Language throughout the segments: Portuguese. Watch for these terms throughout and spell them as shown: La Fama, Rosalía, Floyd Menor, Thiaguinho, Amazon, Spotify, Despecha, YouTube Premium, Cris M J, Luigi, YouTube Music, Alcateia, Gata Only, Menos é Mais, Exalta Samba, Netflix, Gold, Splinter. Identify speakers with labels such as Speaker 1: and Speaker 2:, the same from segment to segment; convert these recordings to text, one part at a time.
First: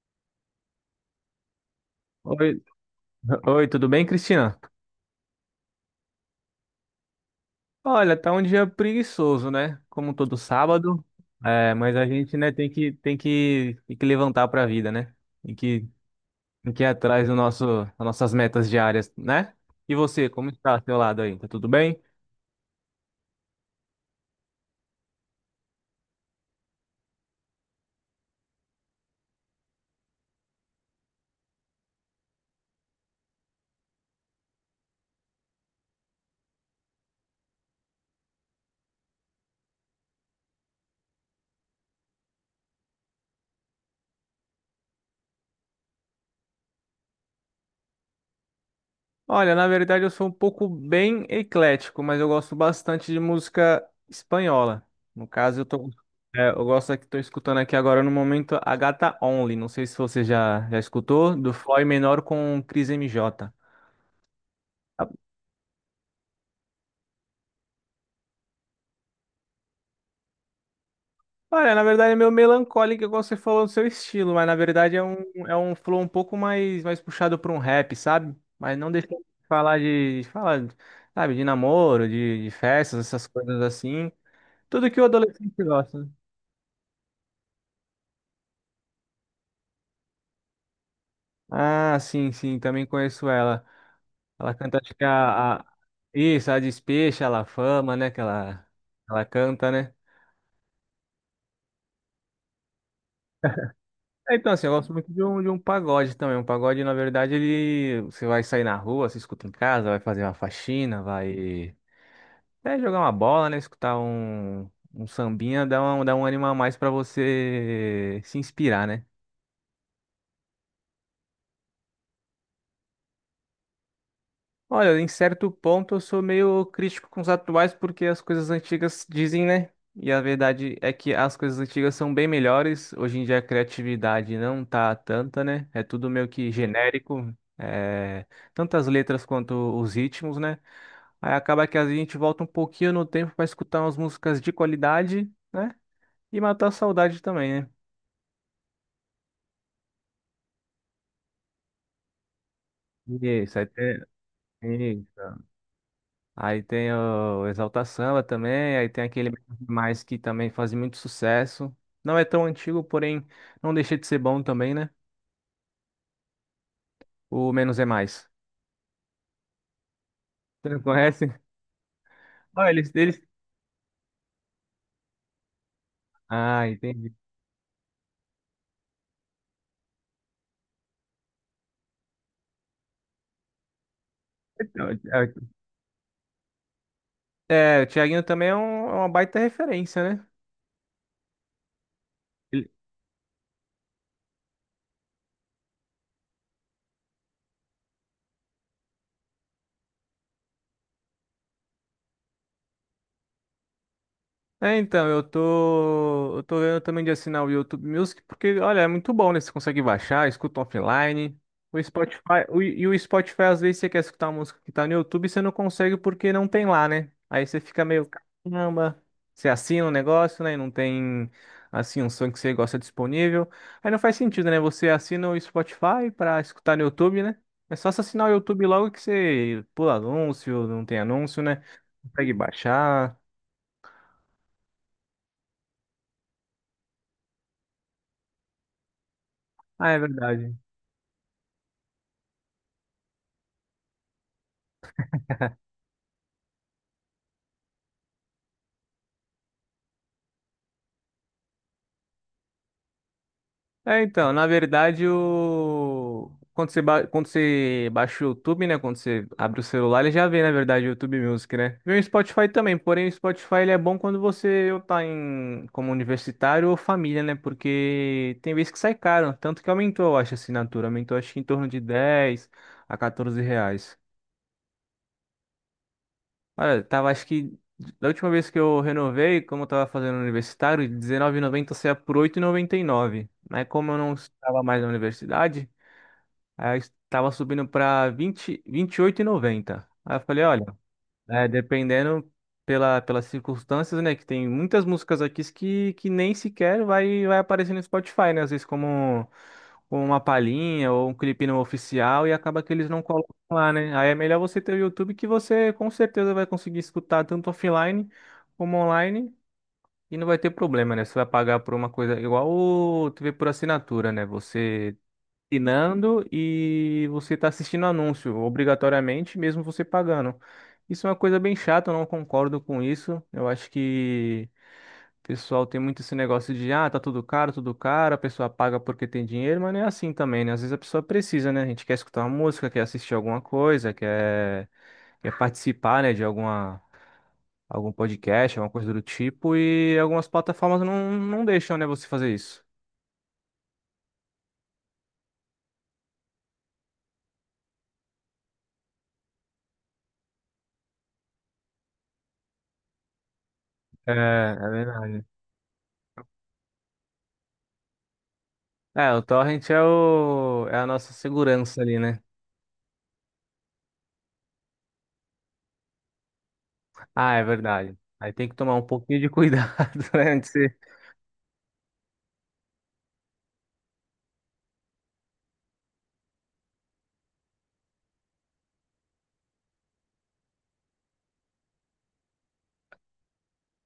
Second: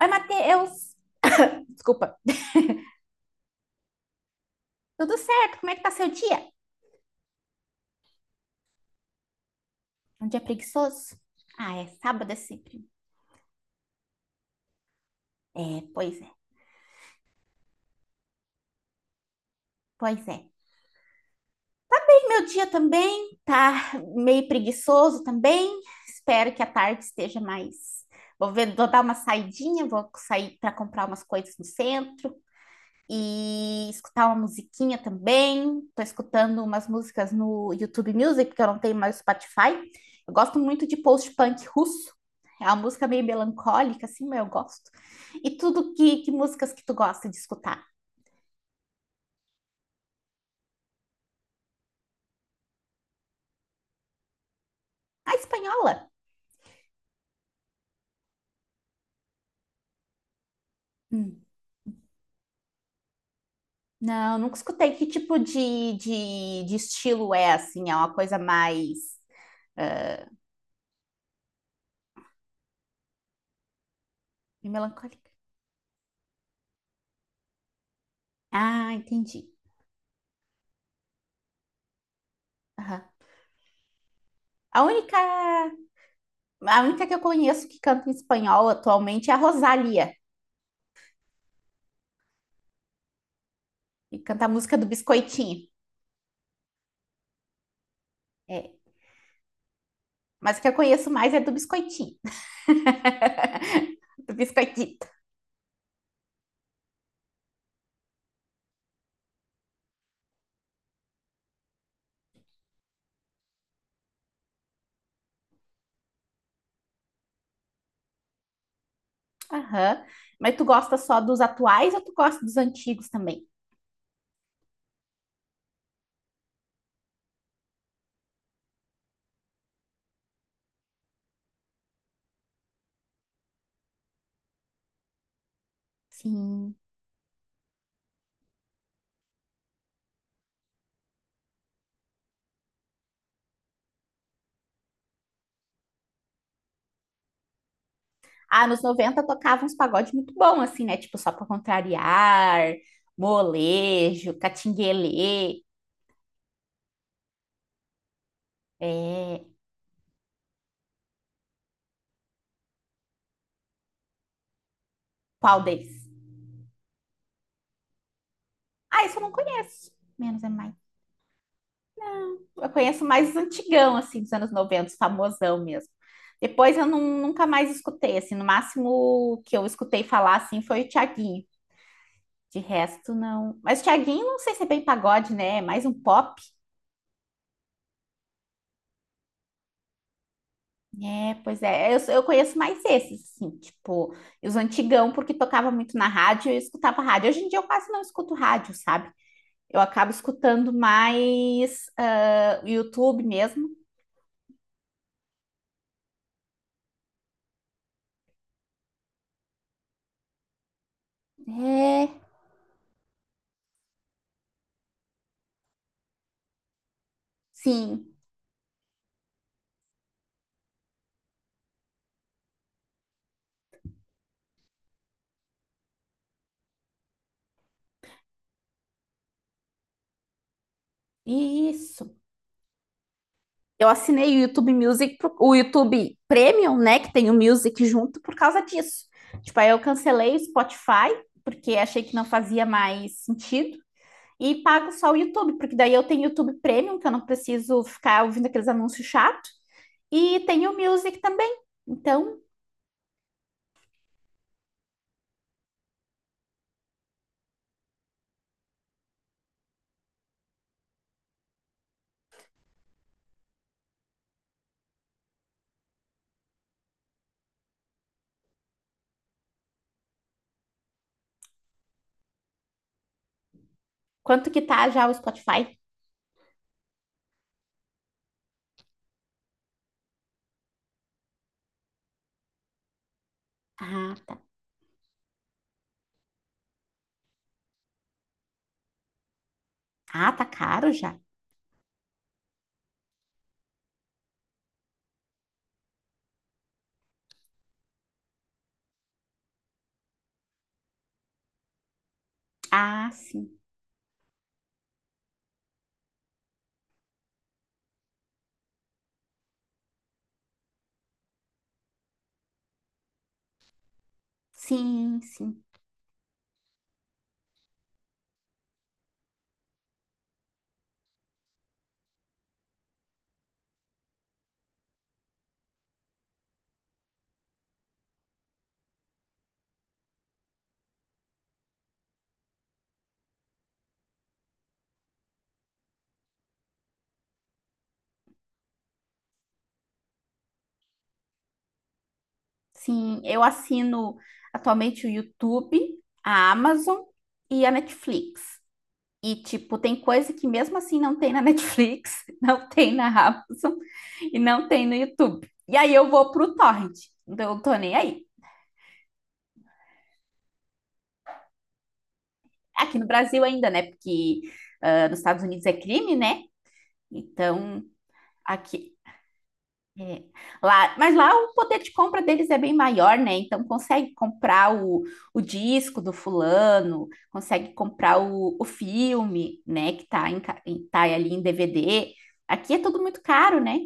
Speaker 1: Oi, Matheus! Desculpa.
Speaker 2: Oi, oi, tudo bem, Cristina?
Speaker 1: Tudo certo? Como é que tá seu dia?
Speaker 2: Olha, tá um dia preguiçoso, né? Como
Speaker 1: Um
Speaker 2: todo
Speaker 1: dia
Speaker 2: sábado.
Speaker 1: preguiçoso?
Speaker 2: É,
Speaker 1: Ah, é
Speaker 2: mas a
Speaker 1: sábado é
Speaker 2: gente, né, tem
Speaker 1: sempre.
Speaker 2: que tem que, tem que levantar pra vida, né? Tem
Speaker 1: É,
Speaker 2: que
Speaker 1: pois é,
Speaker 2: tem que ir atrás do nosso das nossas metas diárias, né? E
Speaker 1: pois
Speaker 2: você,
Speaker 1: é.
Speaker 2: como está ao seu lado aí? Tá tudo bem?
Speaker 1: E meu dia também tá meio preguiçoso também. Espero que a tarde esteja mais. Vou ver, vou dar uma saidinha, vou sair para comprar umas coisas no centro. E escutar uma musiquinha também. Tô escutando umas músicas no YouTube Music, porque eu não tenho mais Spotify. Eu gosto muito de post-punk russo. É uma música meio melancólica, assim, mas eu gosto. E tudo que músicas que tu gosta de escutar?
Speaker 2: Olha, na verdade eu sou um pouco bem eclético, mas eu gosto bastante de música espanhola. No
Speaker 1: A
Speaker 2: caso,
Speaker 1: espanhola?
Speaker 2: é, eu gosto aqui, tô escutando aqui agora no momento a Gata Only. Não sei se você já escutou,
Speaker 1: Hum,
Speaker 2: do Floyd Menor com Cris M J.
Speaker 1: Não, nunca escutei. Que tipo de estilo é, assim? É uma coisa mais... ah,
Speaker 2: Olha, na verdade é meio melancólico, igual você falou do seu estilo, mas na
Speaker 1: meio
Speaker 2: verdade é um,
Speaker 1: melancólica?
Speaker 2: é um flow um pouco mais puxado para um rap, sabe? Mas
Speaker 1: Ah,
Speaker 2: não deixa de
Speaker 1: entendi.
Speaker 2: falar de falar, sabe, de namoro, de festas,
Speaker 1: Aham.
Speaker 2: essas coisas assim.
Speaker 1: A
Speaker 2: Tudo que o
Speaker 1: única
Speaker 2: adolescente gosta, né?
Speaker 1: A única que eu conheço que canta em espanhol atualmente é a Rosalía,
Speaker 2: Ah, sim, sim, também conheço ela.
Speaker 1: que canta a
Speaker 2: Ela
Speaker 1: música
Speaker 2: canta,
Speaker 1: do
Speaker 2: acho que.
Speaker 1: Biscoitinho.
Speaker 2: Isso, a Despecha, a La Fama, né? Que ela,
Speaker 1: É,
Speaker 2: ela canta, né?
Speaker 1: mas o que eu conheço mais é do Biscoitinho. Do
Speaker 2: É, então, assim, eu gosto
Speaker 1: Biscoitito.
Speaker 2: muito de um pagode também. Um pagode, na verdade, ele. Você vai sair na rua, você escuta em casa, vai fazer uma faxina, vai. É, jogar uma bola, né? Escutar um sambinha, dá um ânimo a mais pra você se inspirar, né?
Speaker 1: Aham. Mas tu gosta só dos atuais ou tu gosta dos antigos também?
Speaker 2: Olha, em certo ponto eu sou meio crítico com os atuais porque as coisas antigas dizem, né? E a verdade é que as coisas antigas são bem melhores. Hoje em dia a criatividade não tá tanta, né? É tudo meio que
Speaker 1: Sim.
Speaker 2: genérico, é, tanto as letras quanto os ritmos, né? Aí acaba que a gente volta um pouquinho no tempo para escutar umas músicas de qualidade, né? E matar a saudade também, né?
Speaker 1: Ah, nos 90 tocava uns pagodes muito bons assim, né? Tipo, só pra contrariar,
Speaker 2: Isso, aí
Speaker 1: molejo,
Speaker 2: isso.
Speaker 1: catinguelê.
Speaker 2: Aí tem o Exalta Samba também, aí tem aquele
Speaker 1: É.
Speaker 2: mais que também faz muito sucesso. Não é tão antigo, porém não deixa de ser bom também, né?
Speaker 1: Qual deles?
Speaker 2: O Menos é Mais.
Speaker 1: Ah, isso eu não conheço. Menos é
Speaker 2: Você
Speaker 1: mais.
Speaker 2: não conhece? Ah,
Speaker 1: Eu
Speaker 2: eles,
Speaker 1: conheço
Speaker 2: eles...
Speaker 1: mais antigão, assim, dos anos 90 famosão mesmo.
Speaker 2: Ah,
Speaker 1: Depois eu
Speaker 2: entendi.
Speaker 1: nunca mais escutei, assim, no máximo que eu escutei falar, assim, foi o Thiaguinho. De resto, não. Mas o Thiaguinho, não sei se é bem
Speaker 2: Então,
Speaker 1: pagode, né? É mais um pop.
Speaker 2: é, o Thiaguinho também é uma baita referência, né?
Speaker 1: É, pois é. Eu conheço mais esses, assim, tipo, e os antigão, porque tocava muito na rádio e eu escutava rádio. Hoje em dia eu quase não escuto rádio, sabe? Eu acabo escutando mais o YouTube mesmo.
Speaker 2: É, então, eu tô vendo também de assinar o YouTube Music, porque, olha, é muito bom, né? Você consegue baixar, escuta offline. O
Speaker 1: É,
Speaker 2: Spotify, e o Spotify, às vezes, você quer escutar uma música que tá no YouTube e você não consegue porque não tem lá, né? Aí você fica meio,
Speaker 1: sim.
Speaker 2: caramba, você assina o negócio, né? E não tem, assim, um som que você gosta disponível. Aí não faz sentido, né? Você assina o Spotify pra escutar no YouTube, né? É só você assinar o YouTube logo que você pula anúncio, não tem anúncio, né?
Speaker 1: Isso.
Speaker 2: Consegue baixar.
Speaker 1: Eu assinei o YouTube Music, o YouTube Premium, né, que tem o Music junto por causa disso. Tipo, aí eu
Speaker 2: Ah, é
Speaker 1: cancelei o
Speaker 2: verdade.
Speaker 1: Spotify, porque achei que não fazia mais sentido, e pago só o YouTube, porque daí eu tenho o YouTube Premium, que eu não preciso ficar ouvindo aqueles anúncios chatos, e tenho o Music também. Então,
Speaker 2: É, então, na verdade, o... quando você, ba- quando você baixa o YouTube, né? Quando você abre o celular, ele já vê, na verdade, o YouTube Music, né? E o Spotify também, porém o Spotify ele é bom quando você ou tá em, como universitário ou família, né? Porque tem vezes que sai caro, tanto que aumentou, eu acho, a assinatura. Aumentou, acho que em torno de 10 a 14 reais.
Speaker 1: quanto que tá já o Spotify?
Speaker 2: Olha, tava, acho que da última vez que eu renovei, como eu tava fazendo universitário, R dezenove e R$19,90 saía por oito e noventa e nove. Mas como eu não
Speaker 1: Ah, tá.
Speaker 2: estava mais na universidade. Aí estava subindo para vinte vinte e oito e noventa. Aí eu
Speaker 1: Ah,
Speaker 2: falei,
Speaker 1: tá
Speaker 2: olha,
Speaker 1: caro já.
Speaker 2: é, dependendo pelas circunstâncias, né? Que tem muitas músicas aqui que nem sequer vai aparecer no Spotify, né? Às vezes como uma palhinha ou um clipe não oficial e acaba que eles não
Speaker 1: Ah,
Speaker 2: colocam
Speaker 1: sim.
Speaker 2: lá, né? Aí é melhor você ter o YouTube que você com certeza vai conseguir escutar tanto offline como online. E não vai ter problema, né? Você vai pagar por uma coisa igual o TV por assinatura, né? Você
Speaker 1: Sim, sim.
Speaker 2: assinando e você está assistindo anúncio, obrigatoriamente, mesmo você pagando. Isso é uma coisa bem chata, eu não concordo com isso. Eu acho que o pessoal tem muito esse negócio de, ah, tá tudo caro, a pessoa paga porque tem dinheiro, mas não é assim também, né? Às vezes a pessoa precisa, né? A gente quer escutar uma música, quer assistir alguma coisa, quer participar, né, de alguma. Algum podcast, alguma coisa do tipo, e algumas plataformas não deixam, né, você fazer isso.
Speaker 1: Sim, eu assino atualmente o YouTube, a Amazon e a Netflix. E, tipo, tem coisa que mesmo assim não tem na Netflix, não tem na Amazon
Speaker 2: É,
Speaker 1: e não
Speaker 2: é
Speaker 1: tem no
Speaker 2: verdade.
Speaker 1: YouTube. E aí eu vou pro torrent. Então eu tô nem aí.
Speaker 2: É, o torrent é a nossa segurança ali, né?
Speaker 1: Aqui no Brasil ainda, né? Porque nos Estados Unidos é crime, né?
Speaker 2: Ah, é
Speaker 1: Então,
Speaker 2: verdade. Aí tem que tomar um
Speaker 1: aqui,
Speaker 2: pouquinho de cuidado,
Speaker 1: É,
Speaker 2: né? Antes de.
Speaker 1: lá, mas lá o poder de compra deles é bem maior, né? Então consegue comprar o disco do fulano, consegue comprar o filme, né? Que tá, em tá ali em DVD. Aqui é tudo muito caro, né?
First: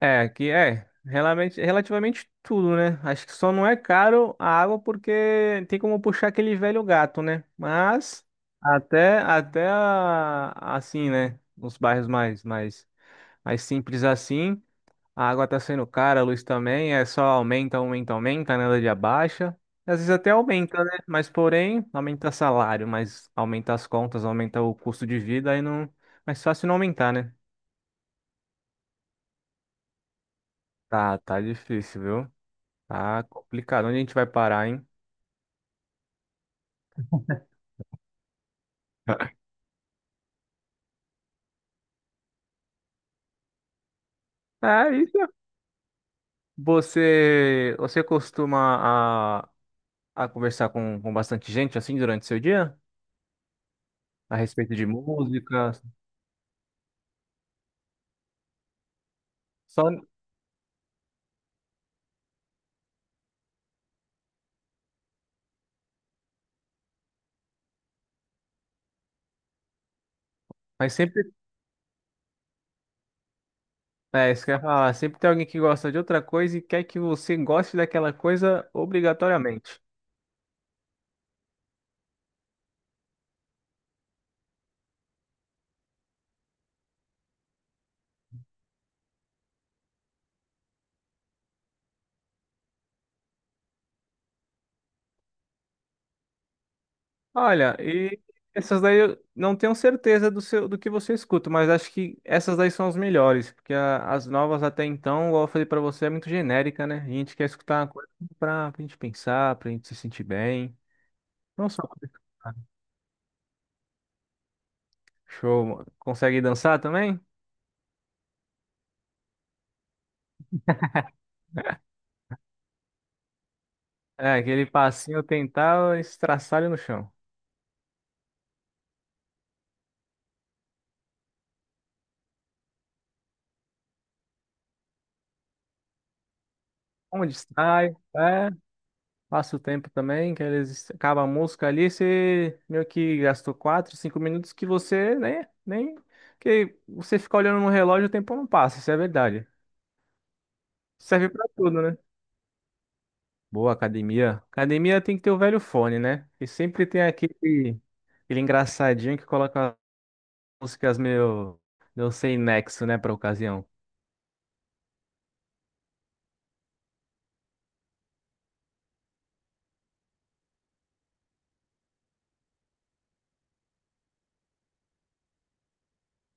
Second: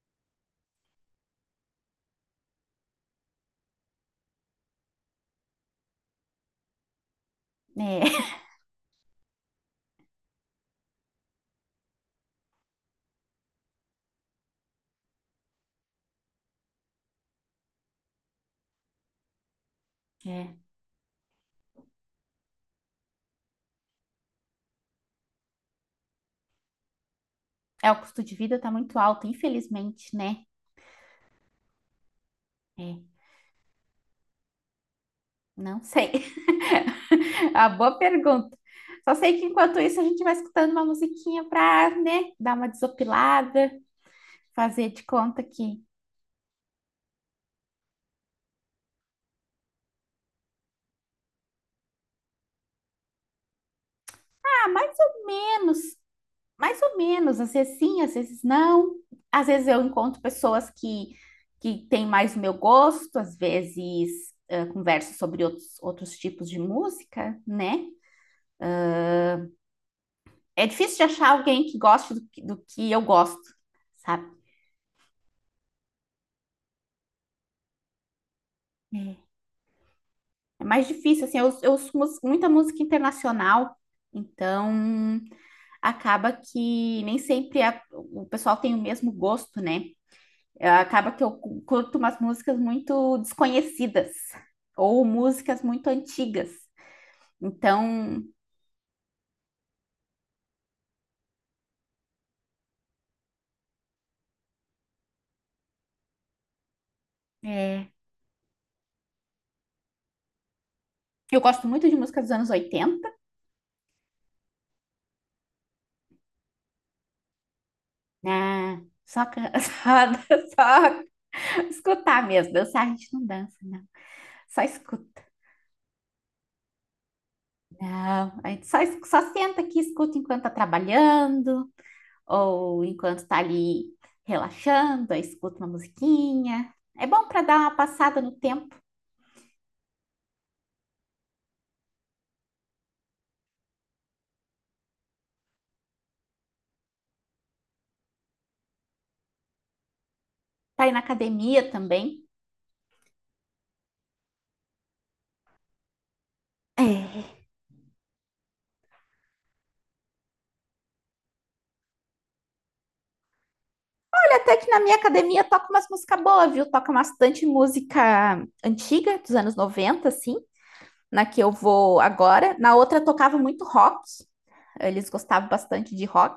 Speaker 2: É, que é relativamente tudo, né? Acho que só não é caro a água porque tem como puxar aquele velho gato, né?
Speaker 1: É,
Speaker 2: Mas até assim, né? Nos bairros mais simples assim. A água tá sendo cara, a luz também, é só aumenta, aumenta, aumenta, nada de abaixa. Às vezes até
Speaker 1: é.
Speaker 2: aumenta, né? Mas porém, aumenta salário, mas aumenta as contas, aumenta o custo de vida, aí não. Mais fácil não aumentar, né?
Speaker 1: É, o custo de vida tá muito alto, infelizmente, né?
Speaker 2: Tá, tá difícil, viu?
Speaker 1: É,
Speaker 2: Tá complicado. Onde a gente vai parar, hein?
Speaker 1: não sei. A boa pergunta. Só sei que enquanto isso a gente vai escutando uma musiquinha pra, né, dar uma desopilada, fazer
Speaker 2: É
Speaker 1: de
Speaker 2: isso.
Speaker 1: conta que
Speaker 2: Você costuma a, conversar com bastante gente assim durante seu dia? A respeito de música?
Speaker 1: menos. Mais ou menos, às vezes sim, às vezes não. Às vezes eu
Speaker 2: Só,
Speaker 1: encontro pessoas que têm mais o meu gosto, às vezes converso sobre outros tipos de música, né? É
Speaker 2: mas
Speaker 1: difícil de
Speaker 2: sempre.
Speaker 1: achar alguém que goste do que eu gosto, sabe?
Speaker 2: É, isso que eu ia falar. Sempre tem alguém que gosta de outra coisa e quer que você goste daquela coisa
Speaker 1: É
Speaker 2: obrigatoriamente.
Speaker 1: É mais difícil, assim, eu ouço muita música internacional, então acaba que nem sempre o pessoal tem o mesmo gosto, né? Acaba que eu curto umas músicas muito desconhecidas ou músicas muito antigas.
Speaker 2: Olha, e
Speaker 1: Então,
Speaker 2: essas daí eu não tenho certeza do seu, do que você escuta, mas acho que essas daí são as melhores, porque as novas até então, igual eu falei pra você, é muito genérica, né? A gente quer escutar uma
Speaker 1: é,
Speaker 2: coisa pra gente pensar, pra gente se sentir bem.
Speaker 1: eu gosto
Speaker 2: Não só
Speaker 1: muito de
Speaker 2: pra
Speaker 1: músicas dos anos
Speaker 2: escutar.
Speaker 1: oitenta,
Speaker 2: Show, mano. Consegue dançar também?
Speaker 1: né? Só, só escutar mesmo. Dançar a gente não dança, não.
Speaker 2: É,
Speaker 1: Só
Speaker 2: aquele passinho
Speaker 1: escuta.
Speaker 2: tentar estraçalho no chão.
Speaker 1: Não, só senta aqui e escuta enquanto tá trabalhando ou enquanto tá ali relaxando, aí escuta uma musiquinha. É bom
Speaker 2: Onde
Speaker 1: para dar uma
Speaker 2: sai?
Speaker 1: passada no
Speaker 2: É.
Speaker 1: tempo.
Speaker 2: Passa o tempo também, que eles acabam a música ali, você meio que gastou 4 5 minutos que você nem que você fica olhando no relógio, o tempo não passa, isso é verdade.
Speaker 1: Tá aí na
Speaker 2: Serve pra
Speaker 1: academia
Speaker 2: tudo, né?
Speaker 1: também.
Speaker 2: Boa academia. Academia tem que ter o velho fone, né? E sempre tem
Speaker 1: É,
Speaker 2: aquele engraçadinho que coloca músicas meio, não sei nexo, né, pra ocasião.
Speaker 1: até que na minha academia toca umas músicas boas, viu? Toca bastante música antiga, dos anos 90 assim, na que eu vou agora. Na outra tocava muito rock, eles gostavam bastante de rock,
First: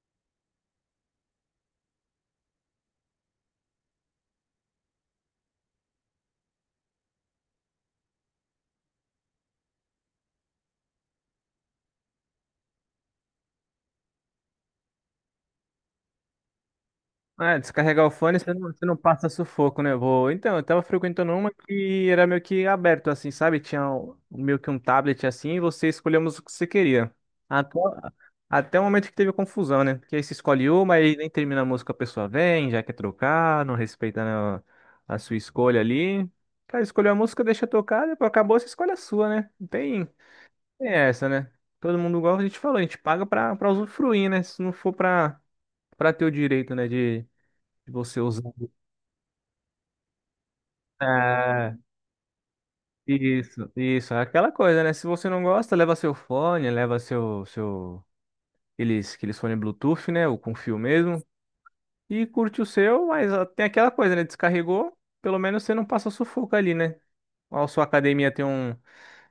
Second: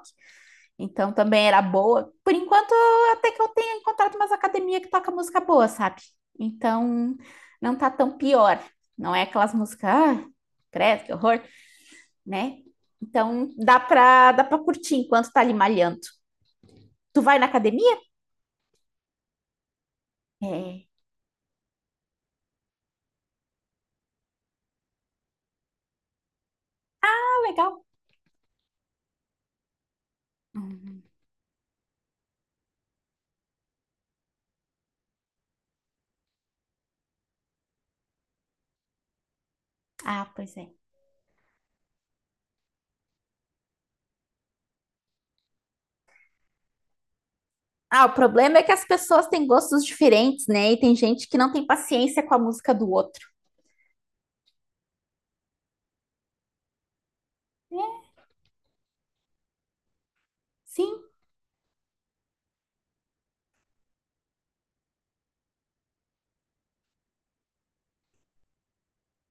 Speaker 1: então também era boa. Por enquanto, até que eu tenho encontrado umas academias que toca música boa, sabe? Então não tá tão pior. Não é aquelas músicas, ah, credo, que horror, né? Então dá pra curtir enquanto tá ali malhando. Tu vai na
Speaker 2: Ah,
Speaker 1: academia?
Speaker 2: descarregar o fone, você não passa sufoco, né? Vou. Então, eu tava
Speaker 1: É.
Speaker 2: frequentando uma que era meio que aberto, assim, sabe? Tinha meio que um tablet, assim, e você escolhia a música que você queria.
Speaker 1: Ah,
Speaker 2: Até,
Speaker 1: legal.
Speaker 2: até o momento que teve confusão, né? Porque aí você escolhe uma e nem termina a música, a pessoa vem, já quer trocar, não respeita, né, a sua escolha ali. Cara, escolheu a música, deixa tocar, depois acabou, você escolhe a sua, né? Não tem,
Speaker 1: Ah, pois é.
Speaker 2: tem essa, né? Todo mundo, igual a gente falou, a gente paga pra usufruir, né? Se não for pra ter o direito, né, de se
Speaker 1: Ah, o
Speaker 2: você
Speaker 1: problema é
Speaker 2: usando.
Speaker 1: que as pessoas têm gostos diferentes, né? E tem gente que não tem
Speaker 2: É,
Speaker 1: paciência com a música do outro.
Speaker 2: isso, isso. É aquela coisa, né? Se você não gosta, leva seu fone, leva seu,
Speaker 1: É,
Speaker 2: seu, aqueles, aqueles fone Bluetooth, né? Ou com fio
Speaker 1: sim,
Speaker 2: mesmo. E curte o seu, mas ó, tem aquela coisa, né? Descarregou, pelo menos você não passa sufoco ali, né? A sua academia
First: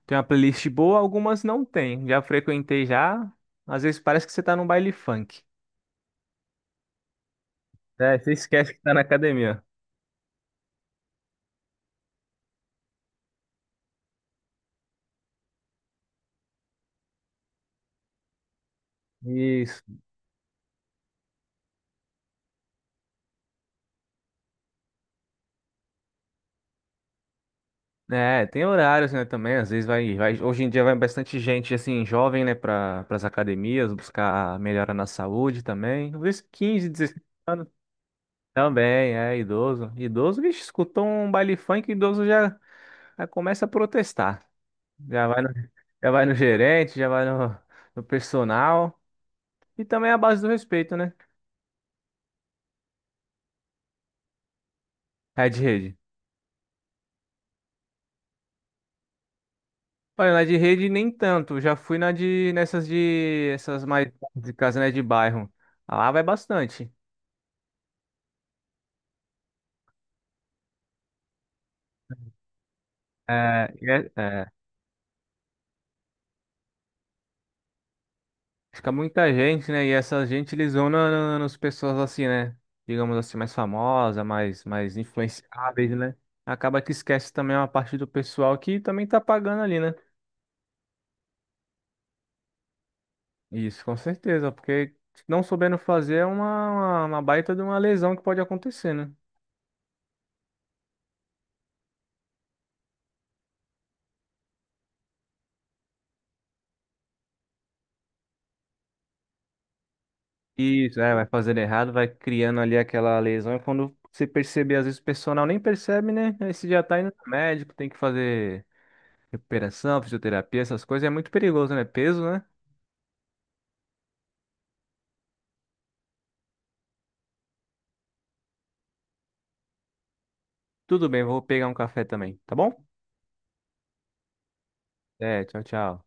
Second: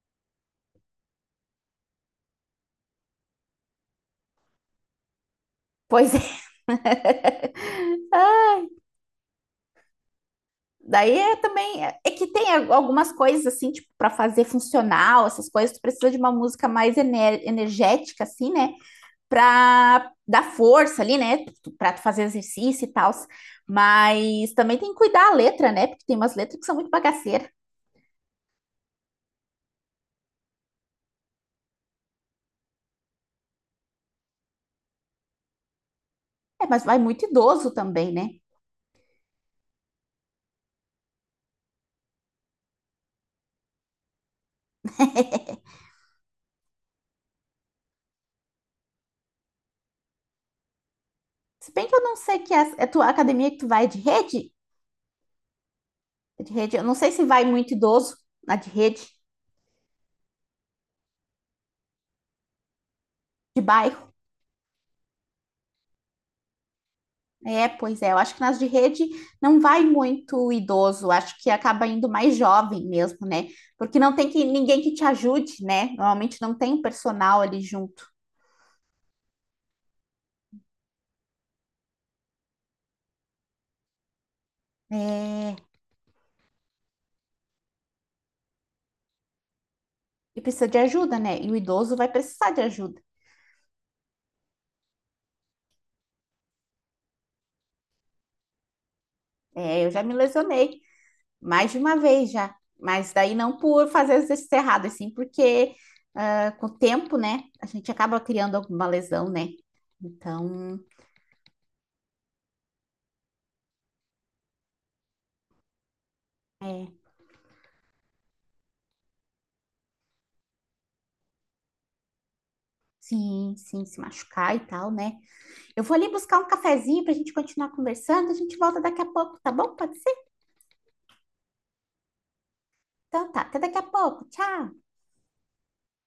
Speaker 2: tem uma playlist boa, algumas não tem. Já frequentei já. Às vezes parece que você tá num baile funk.
Speaker 1: pois é.
Speaker 2: É, você
Speaker 1: Ah,
Speaker 2: esquece que tá na academia.
Speaker 1: daí é também é que tem algumas coisas assim, tipo, para fazer funcional, essas coisas, tu precisa de uma música mais energética assim, né?
Speaker 2: Isso.
Speaker 1: Pra dar força ali, né? Pra tu fazer exercício e tal. Mas também tem que cuidar a letra, né? Porque tem umas letras que são muito bagaceiras.
Speaker 2: É, tem horários, né, também, às vezes hoje em dia vai bastante gente, assim, jovem, né, para as academias, buscar melhora na saúde também, às vezes
Speaker 1: É, mas
Speaker 2: 15
Speaker 1: vai
Speaker 2: 16
Speaker 1: muito
Speaker 2: anos
Speaker 1: idoso também, né?
Speaker 2: também, é, idoso, idoso, vixe, escutou um baile funk, idoso já começa a protestar, já vai no, já vai no gerente, já vai no personal, e também a base do respeito, né,
Speaker 1: Se bem que eu não sei que é a tua academia que tu vai é de rede,
Speaker 2: é de rede.
Speaker 1: é de rede, eu não sei se vai muito idoso na de rede,
Speaker 2: Olha, na de rede nem tanto, já fui na de, nessas de,
Speaker 1: de
Speaker 2: essas
Speaker 1: bairro.
Speaker 2: mais de casa, né, de bairro, lá vai bastante.
Speaker 1: É, pois é, eu acho que nas de rede não vai muito idoso, acho que acaba indo mais jovem mesmo, né?
Speaker 2: É, e
Speaker 1: Porque não tem que, ninguém que te ajude, né? Normalmente não tem um personal ali junto.
Speaker 2: fica muita gente, né? E essa gente eles vão nas pessoas assim, né? Digamos assim, mais famosa, mais
Speaker 1: É,
Speaker 2: influenciáveis, né? Acaba que esquece também uma parte do pessoal que também tá pagando ali, né?
Speaker 1: e precisa de ajuda, né? E o idoso vai precisar de ajuda.
Speaker 2: Isso, com certeza, porque não soubendo fazer é uma baita de uma lesão que pode acontecer, né?
Speaker 1: É, eu já me lesionei mais de uma vez já, mas daí não por fazer exercício errado, assim, porque ah, com o tempo, né, a gente acaba criando alguma lesão, né? Então,
Speaker 2: Isso, é, vai fazendo errado, vai criando ali aquela lesão, e quando você perceber, às vezes o pessoal nem percebe, né? Aí você já
Speaker 1: é,
Speaker 2: tá indo no médico, tem que fazer recuperação, fisioterapia, essas coisas é muito perigoso, né? Peso, né?
Speaker 1: sim, sim, se machucar e tal, né? Eu vou ali buscar um cafezinho pra gente continuar conversando, a gente volta daqui a pouco, tá bom? Pode ser?
Speaker 2: Tudo bem, vou pegar um café também, tá bom?
Speaker 1: Então tá, até daqui a pouco, tchau!
Speaker 2: É, tchau, tchau.